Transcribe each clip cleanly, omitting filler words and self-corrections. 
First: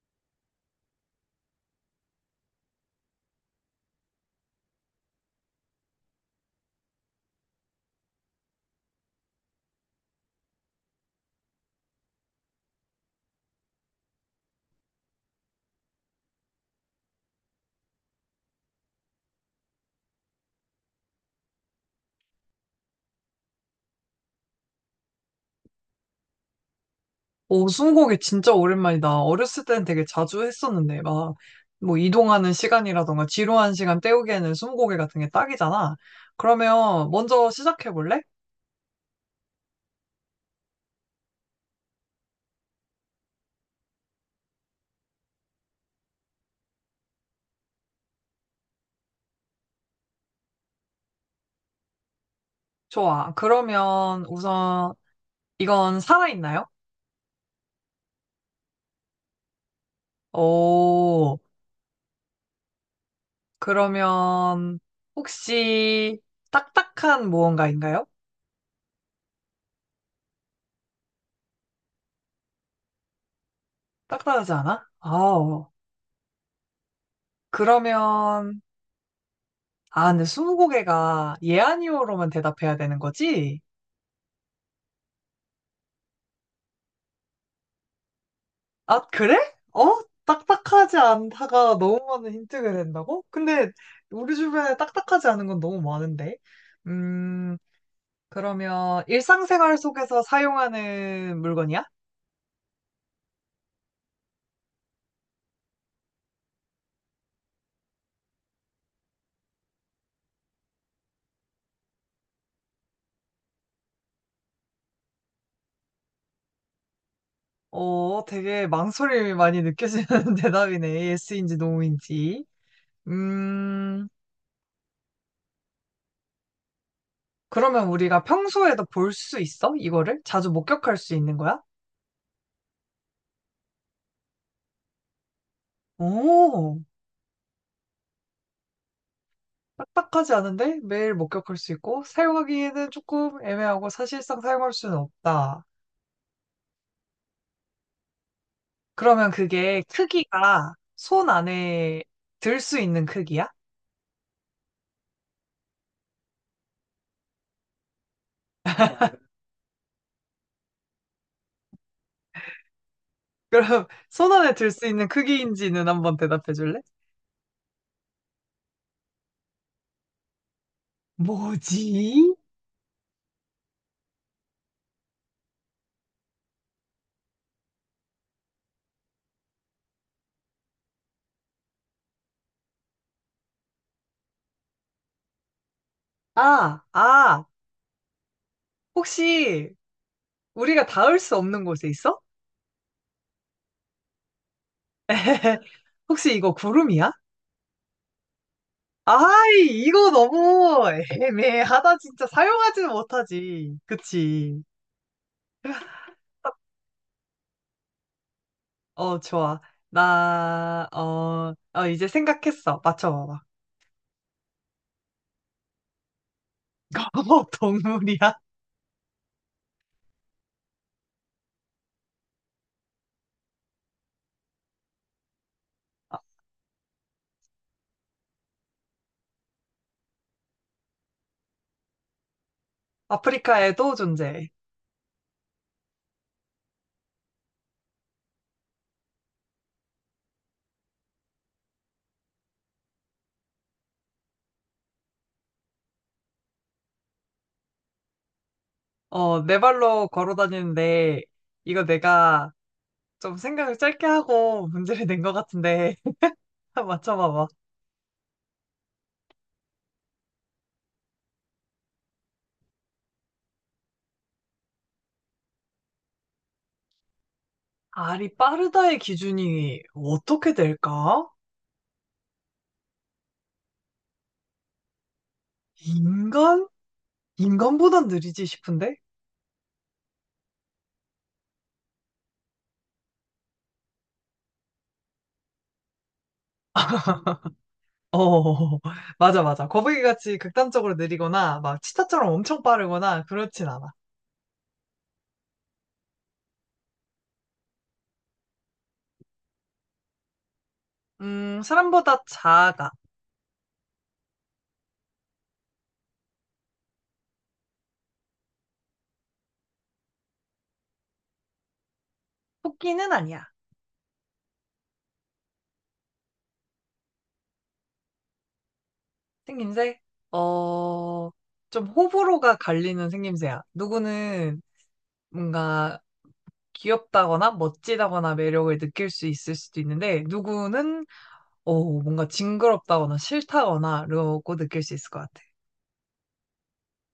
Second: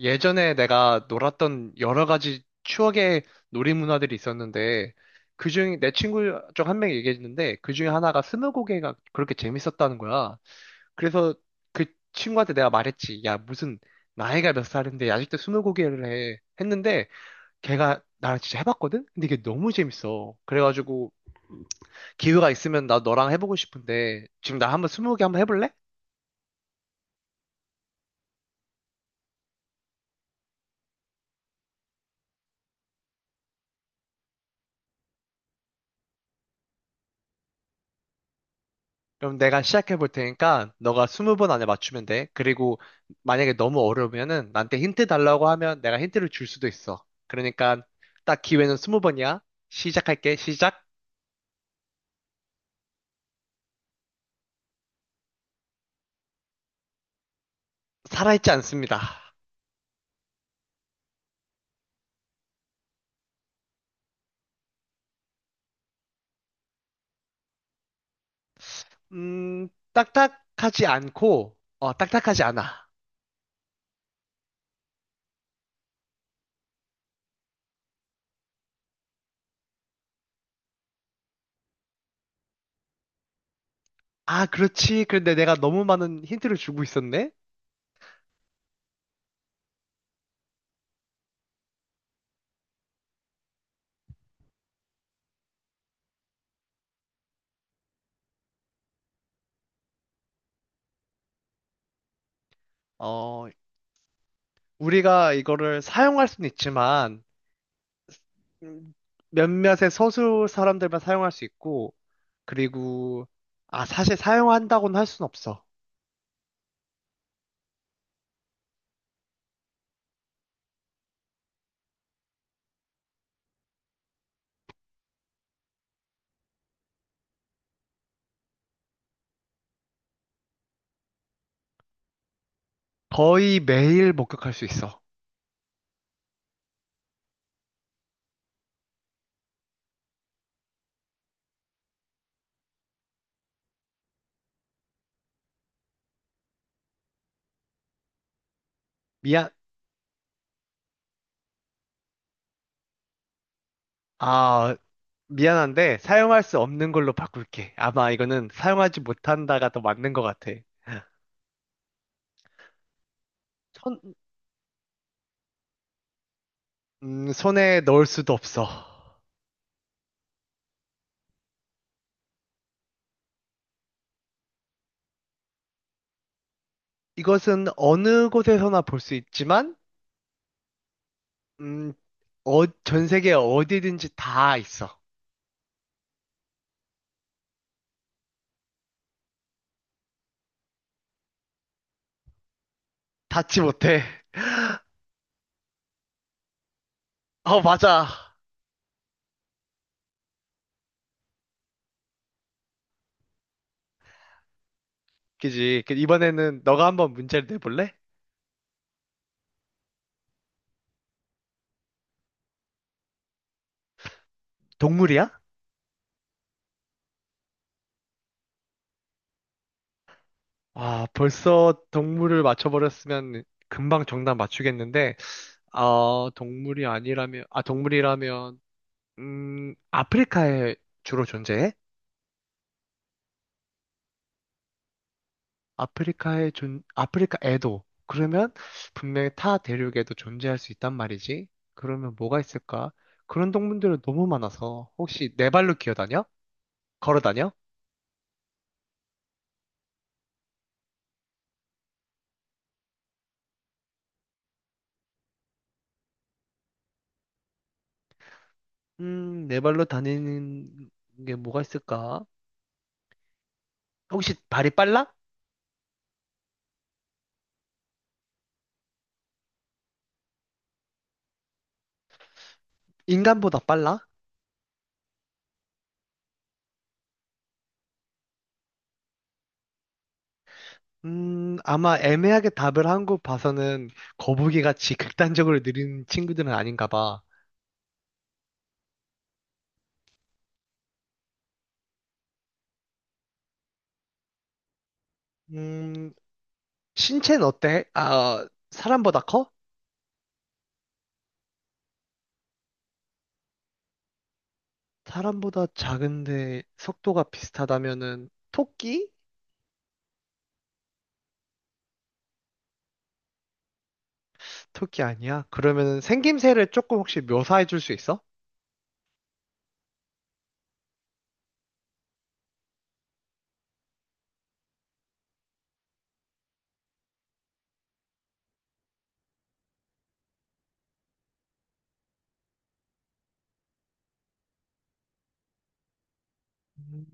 예전에 내가 놀았던 여러 가지 추억의 놀이 문화들이 있었는데, 그중, 내 친구 중 한 명이 얘기했는데, 그 중에 하나가 스무고개가 그렇게 재밌었다는 거야. 그래서 그 친구한테 내가 말했지. 야, 무슨, 나이가 몇 살인데 아직도 스무고개를 해. 했는데, 걔가 나랑 진짜 해봤거든? 근데 이게 너무 재밌어. 그래가지고, 기회가 있으면 나 너랑 해보고 싶은데, 지금 나 한번 스무고개 한번 해볼래? 오, 스무고개 진짜 오랜만이다. 어렸을 땐 되게 자주 했었는데, 이동하는 시간이라던가, 지루한 시간 때우기에는 스무고개 같은 게 딱이잖아. 그러면 먼저 시작해볼래? 그럼 내가 시작해 볼 테니까 너가 20번 안에 맞추면 돼. 그리고 만약에 너무 어려우면은 나한테 힌트 달라고 하면 내가 힌트를 줄 수도 있어. 그러니까 딱 기회는 20번이야. 시작할게. 시작. 좋아. 그러면 우선, 이건 살아있나요? 살아있지 않습니다. 오, 그러면 혹시 딱딱한 무언가인가요? 음, 딱딱하지 않고, 딱딱하지 않아. 딱딱하지 않아? 아우. 그러면, 아, 근데 스무고개가 예, 아니오로만 대답해야 되는 거지? 아, 그렇지. 그런데 내가 너무 많은 힌트를 주고 있었네? 아, 그래? 어? 딱딱하지 않다가 너무 많은 힌트가 된다고? 근데 우리 주변에 딱딱하지 않은 건 너무 많은데. 음, 그러면 일상생활 속에서 사용하는 물건이야? 어, 우리가 이거를 사용할 수는 있지만 음, 몇몇의 소수 사람들만 사용할 수 있고, 그리고, 아, 사실 사용한다고는 할 순 없어. 어, 되게 망설임이 많이 느껴지는 대답이네. 예스인지 노인지. 음, 그러면 우리가 평소에도 볼 수 있어? 이거를? 자주 목격할 수 있는 거야? 거의 매일 목격할 수 있어. 오. 딱딱하지 않은데 매일 목격할 수 있고 사용하기에는 조금 애매하고 사실상 사용할 수는 없다. 그러면 미안. 그게 크기가 손 안에 들 수 있는 크기야? 아, 미안한데, 사용할 수 없는 걸로 바꿀게. 아마 이거는 사용하지 못한다가 더 맞는 것 같아. 그럼 손, 손 안에 들 수 있는 크기인지는 한번 대답해 줄래? 손에 넣을 수도 없어. 뭐지? 이것은 어느 곳에서나 볼 수 있지만, 음, 전 세계 어디든지 다 있어. 아, 아, 혹시 우리가 닿을 수 없는 곳에 있어? 닿지 못해. 혹시 이거 구름이야? 어, 맞아. 아이, 이거 너무 애매하다, 진짜. 사용하지는 못하지. 그치? 그지? 이번에는 너가 한번 문제를 내볼래? 어, 좋아. 이제 생각했어. 맞춰봐봐. 동물이야? 어, 동물이야? 아, 벌써 동물을 맞춰버렸으면 금방 정답 맞추겠는데, 아, 동물이 아니라면, 아, 동물이라면, 아프리카에 주로 존재해? 아프리카에도 존재해. 아프리카에도. 그러면 분명히 타 대륙에도 존재할 수 있단 말이지. 그러면 뭐가 있을까? 그런 동물들은 너무 많아서, 혹시 네 발로 기어다녀? 걸어다녀? 어, 네 발로 걸어 다니는데, 이거 내가 좀 생각을 짧게 하고 문제를 낸 것 같은데, 맞춰봐봐. 네 발로 다니는 게 뭐가 있을까? 혹시 발이 빨라? 알이 빠르다의 기준이 어떻게 될까? 인간보다 빨라? 인간? 인간보단 느리지 싶은데? 아마 애매하게 답을 한 거 봐서는 거북이같이 극단적으로 느린 친구들은 아닌가 봐. 어, 맞아, 맞아. 거북이같이 극단적으로 느리거나, 막 치타처럼 엄청 빠르거나, 그렇진 않아. 음, 신체는 어때? 사람보다 커? 사람보다 작아. 사람보다 작은데 속도가 비슷하다면은 토끼? 토끼는 아니야. 토끼 아니야? 그러면은 생김새를 조금 혹시 묘사해 줄 수 있어? 생김새? 어, 좀 호불호가 갈리는 생김새야. 누구는 뭔가 귀엽다거나 멋지다거나 매력을 느낄 수 있을 수도 있는데, 누구는 어, 뭔가 징그럽다거나 싫다거나 라고 느낄 수 있을 것 같아. 음,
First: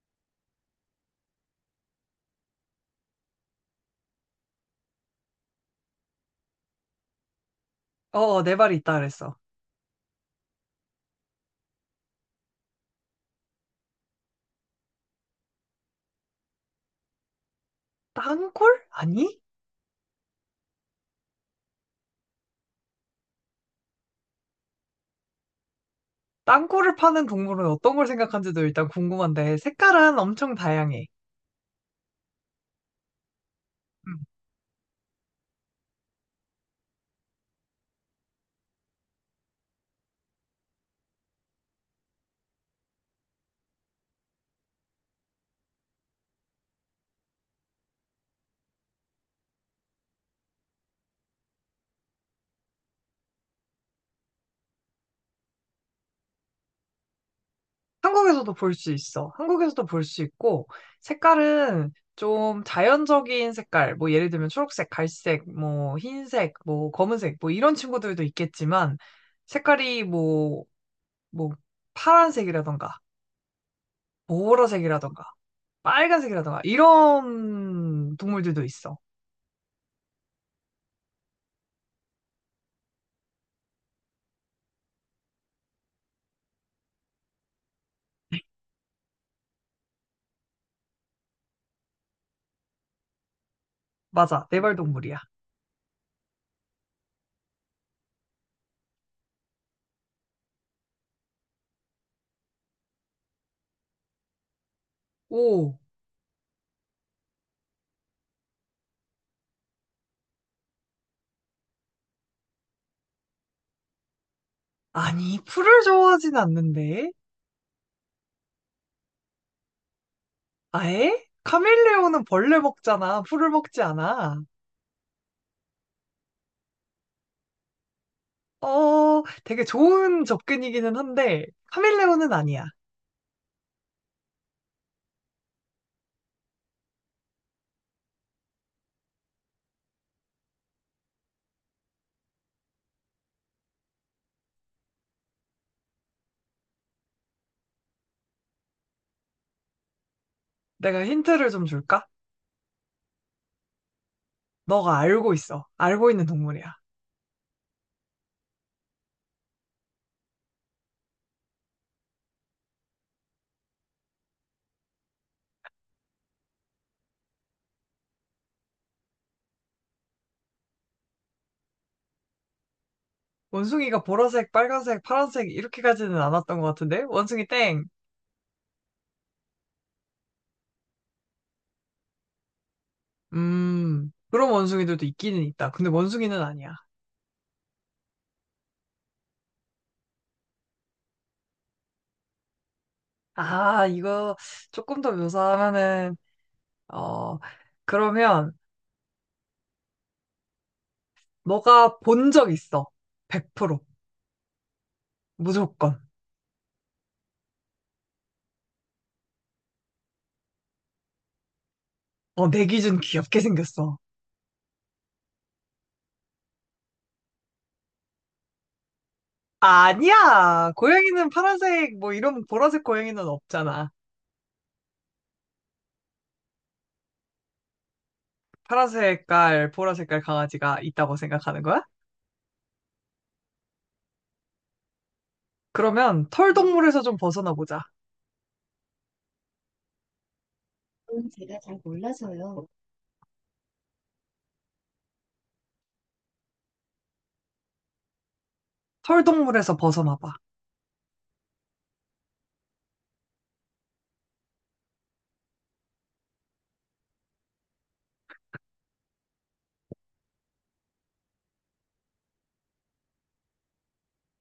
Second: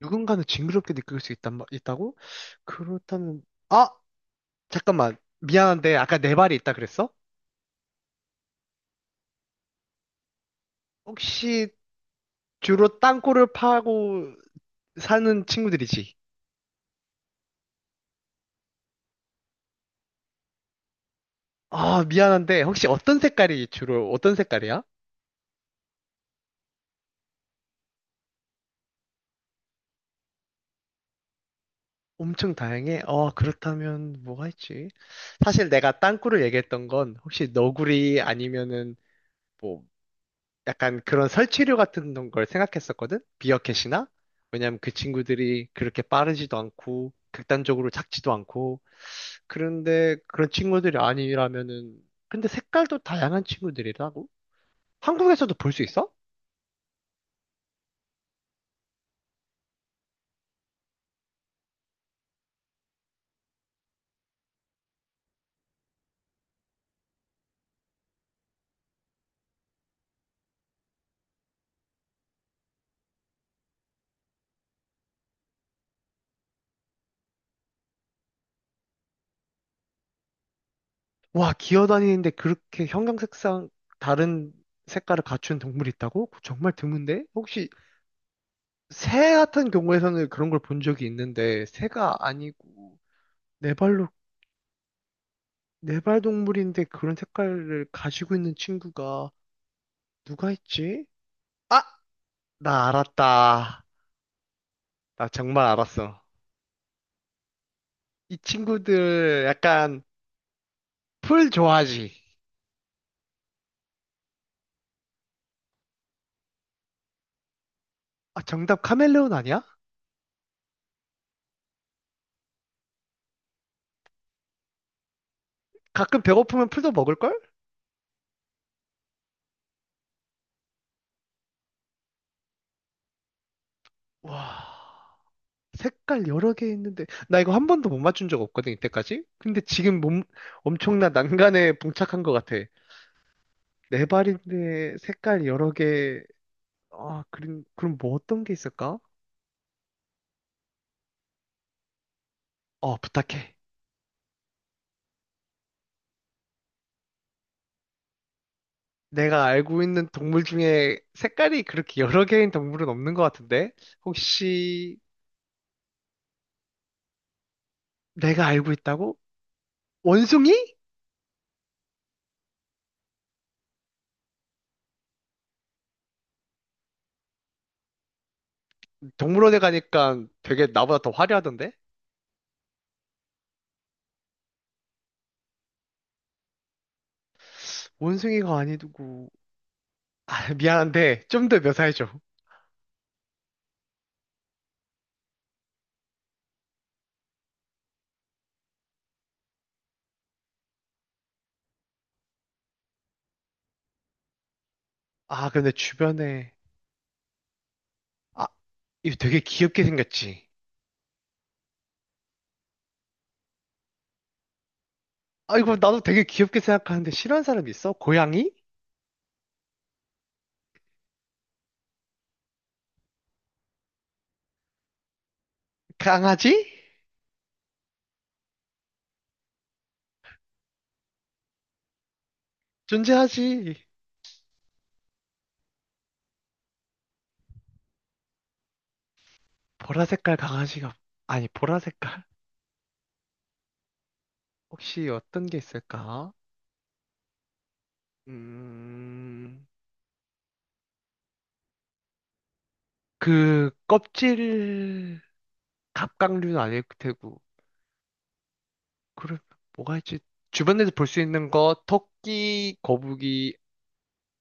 누군가는 징그럽게 느낄 수 있단, 있다고? 그렇다면, 아! 잠깐만. 미안한데 아까 네 발이 있다 그랬어? 내 발이 있다 그랬어. 혹시 주로 땅굴을 파고 사는 친구들이지. 땅굴? 아니? 아, 미안한데, 혹시 어떤 색깔이야? 땅굴을 파는 동물은 어떤 걸 생각한지도 일단 궁금한데, 색깔은 엄청 다양해. 엄청 다양해? 음. 그렇다면 뭐가 있지? 사실 내가 땅굴을 얘기했던 건 혹시 너구리 아니면은 뭐 약간 그런 설치류 같은 걸 생각했었거든? 비어캣이나? 왜냐면 그 친구들이 그렇게 빠르지도 않고 극단적으로 작지도 않고 그런데 그런 친구들이 아니라면은 근데 색깔도 다양한 친구들이라고? 한국에서도 볼 수 있어? 한국에서도 볼 수 있어. 한국에서도 볼 수 있고, 색깔은 좀 자연적인 색깔, 뭐 예를 들면 초록색, 갈색, 뭐 흰색, 뭐 검은색, 뭐 이런 친구들도 있겠지만, 색깔이 뭐, 파란색이라던가, 보라색이라던가, 빨간색이라던가, 이런 동물들도 있어. 와, 기어다니는데 그렇게 형형색상 다른 색깔을 갖춘 동물이 있다고? 그거 정말 드문데? 혹시 새 같은 경우에서는 그런 걸 본 적이 있는데 새가 아니고 네 발로 맞아, 네발동물이야. 네발 동물인데 그런 색깔을 가지고 있는 친구가 누가 있지? 아, 나 알았다. 나 정말 오, 알았어. 이 친구들 약간 풀 좋아하지? 아니, 풀을 좋아하진 않는데? 아, 정답 카멜레온 아니야? 아예? 카멜레온은 벌레 먹잖아. 풀을 먹지 않아. 가끔 배고프면 풀도 먹을걸? 어, 되게 좋은 접근이기는 한데, 카멜레온은 아니야. 와. 색깔 여러 개 있는데 나 이거 한 번도 못 맞춘 적 없거든 이때까지. 근데 지금 몸 엄청난 난간에 봉착한 것 같아. 네 발인데 색깔 여러 개아. 그럼 뭐 어떤 게 있을까? 내가 힌트를 좀 줄까? 어, 부탁해. 너가 알고 있어. 알고 있는 동물이야. 내가 알고 있는 동물 중에 색깔이 그렇게 여러 개인 동물은 없는 것 같은데. 혹시 내가 알고 있다고. 원숭이? 원숭이가 보라색, 빨간색, 파란색 이렇게 가지는 않았던 것 같은데? 원숭이 땡. 동물원에 가니까 되게 나보다 더 화려하던데. 그런 원숭이들도 있기는 있다. 근데 원숭이는 아니야. 원숭이가 아니고. 아, 미안한데 좀 더 묘사해줘. 아, 이거 조금 더 묘사하면은, 어, 그러면 너가 본 적 있어. 100%. 아, 근데 무조건. 주변에. 아, 이거 되게 귀엽게 생겼지? 어, 내 기준 귀엽게 생겼어. 아, 이거 나도 되게 귀엽게 생각하는데 싫어하는 사람이 있어? 고양이? 아니야. 고양이는 파란색, 뭐 이런 보라색 고양이는 없잖아. 강아지? 파란색 깔, 보라색 깔 강아지가 있다고 생각하는 거야? 존재하지. 그러면 털동물에서 좀 벗어나 보자. 보라 색깔 강아지가, 아니, 보라 색깔? 혹시 어떤 게 있을까? 음, 털동물에서 벗어나봐. 그, 껍질, 갑각류는 아닐 테고. 그럼 뭐가 있지? 주변에서 볼 수 있는 거, 토끼, 거북이,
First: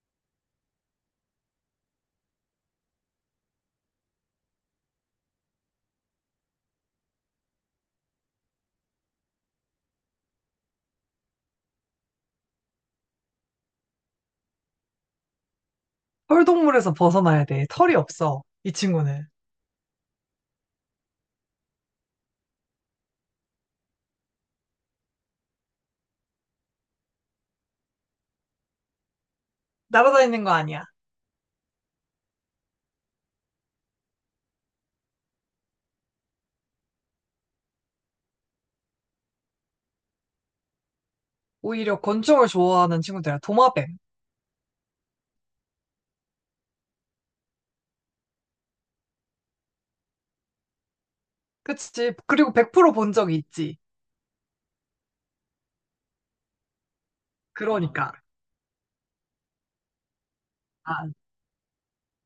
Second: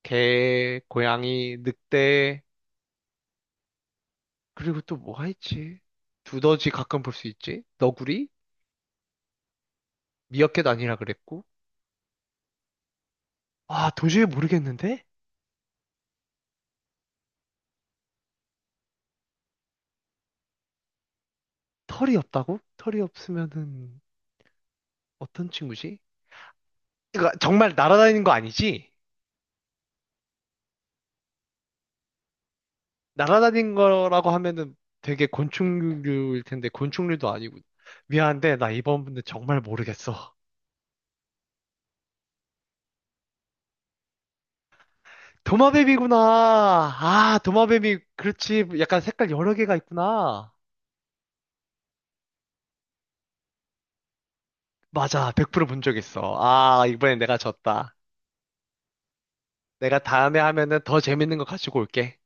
개, 고양이, 늑대, 그리고 또 뭐가 있지? 두더지 가끔 볼 수 있지? 너구리? 미어캣 아니라 그랬고, 아, 도저히 모르겠는데? 털동물에서 벗어나야 돼. 털이 없어. 이 친구는. 털이 없다고? 털이 없으면은 어떤 친구지? 그러니까 정말 날아다니는 거 아니지? 날아다니는 거 아니야. 날아다닌 거라고 하면은 되게 곤충류일 텐데, 곤충류도 아니고. 미안한데, 나 이번 분들 정말 모르겠어. 오히려 곤충을 좋아하는 친구들이야. 도마뱀. 도마뱀이구나. 아, 도마뱀이, 그렇지. 약간 색깔 여러 개가 있구나. 그치? 그리고 100% 본 적이 있지. 맞아, 100% 본 적 있어. 아, 이번엔 아, 내가 졌다. 그러니까. 내가 다음에 하면은 더 아, 재밌는 거 가지고 올게.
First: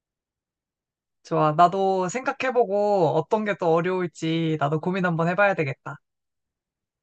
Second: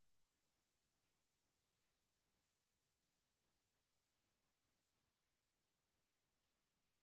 좋아. 나도 생각해보고 어떤 게 또 어려울지 나도 고민 한번 해봐야 되겠다.